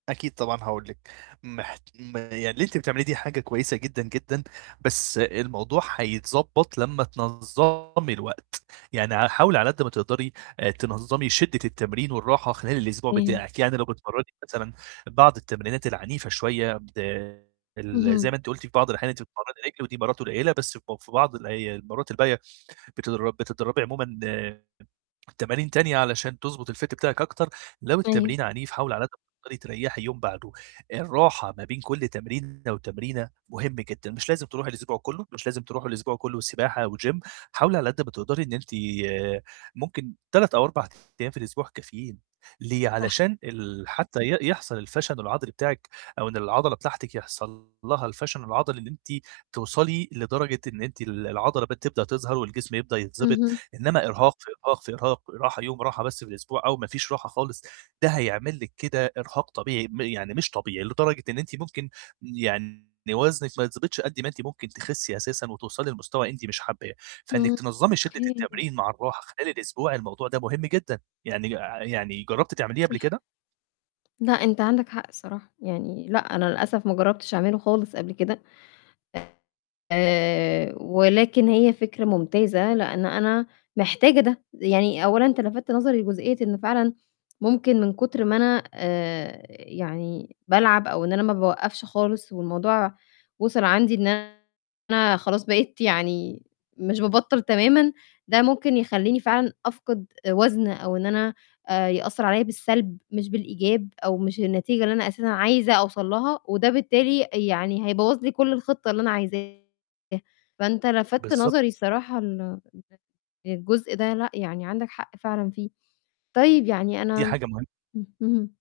أكيد طبعًا هاقول لِك، محت م يعني اللي أنتِ بتعمليه دي حاجة كويسة جدًا، جدًا، بس الموضوع هيتضبّط لمّا تنظّمي الوقت، يعني ع حاولي على قد ما تقدري آآ تنظّمي شدة التمرين والراحة خلال الأسبوع إمم. بتاعِك، يعني لو بتتمرّني مثلًا بعض التمرينات العنيفة شوية، بد ال زي اهم. ما أنتِ قُلتِ في بعض الأحيان أنتِ بتتمرّني رِجل ودي مرّات قليّلة بس ب في بعض الأي المرّات الباقية بتدر بتدرّبي عمومًا آآ تمارين تانية علشان تضبط الfit بتاعِك أكتر، لو طيب. التمرين عنيف حاولي على قد ما تقدري تريّحي يوم بعده، الراحة ما بين كلّ تمرينة وتمرينة مهم جدًا، مش لازم تروحي الأسبوع كلّه، مش لازم تروحي الأسبوع كلّه سباحة وgym، حاولي على قد ما تقدري إن أنتِ آآ ممكن 3 أو 4 أيام في الأسبوع كافيين، ليه؟ صح. علشان ال حتّى ي يحصل الفشل العضلي بتاعِك، أو إن العضلة بتاعتِك يحصل لها الفشل العضلي اللي أنتِ توصلي لدرجة إن أنتِ ال العضلة ب تبدأ تظهر والجسم يبدأ يتضبط، اهم. إنما إرهاق، في إرهاق، في إرهاق، راحة يوم راحة بس في الأسبوع أو ما فيش راحة خالص ده هيعمل لِك كده إرهاق طبيعي، م يعني مش طبيعي، لدرجة إن أنتِ ممكن يعني وزنِك ما يتضبطش قد ما أنتِ ممكن تخسّي أساسًا وتوصلي لمستوى أنتِ مش حاباه، فإنِّك إمم. تنظّمي شدة أوكي. التمرين مع الراحة خلال الأسبوع الموضوع ده مهم جدًا، يعني ع يعني جرّبتِ تعمليه قبل صح. كده؟ لأ، أنت عندك حق الصراحة، يعني لأ أنا للأسف ما جرّبتش أعمله خالص قبل كده، آآ ولكن هي فكرة ممتازة، لإن أنا محتاجة ده، يعني أولًا أنت لفتت نظري لجزئية إن فعلًا ممكن من كتر ما أنا آآ يعني بالعب أو إن أنا ما باوقّفش خالص، والموضوع وصل عندي إن أنا خلاص بقيت يعني مش بابطّل تمامًا، ده ممكن يخلّيني فعلًا أفقد وزن أو إن أنا آآ يأثّر عليَّ بالسلب مش بالإيجاب، أو مش النتيجة اللي أنا أساسًا عايزة أوصل لها، وده بالتالي يعني هيبوّظ لي كلّ الخطة اللي أنا عايزاها، فأنت لفتت نظري بالضبط. الصراحة ل [unintelligible] للجزء ده لأ، يعني عندك حق فعلًا فيه. طيب يعني دي أنا حاجة مهم إمم، اهم.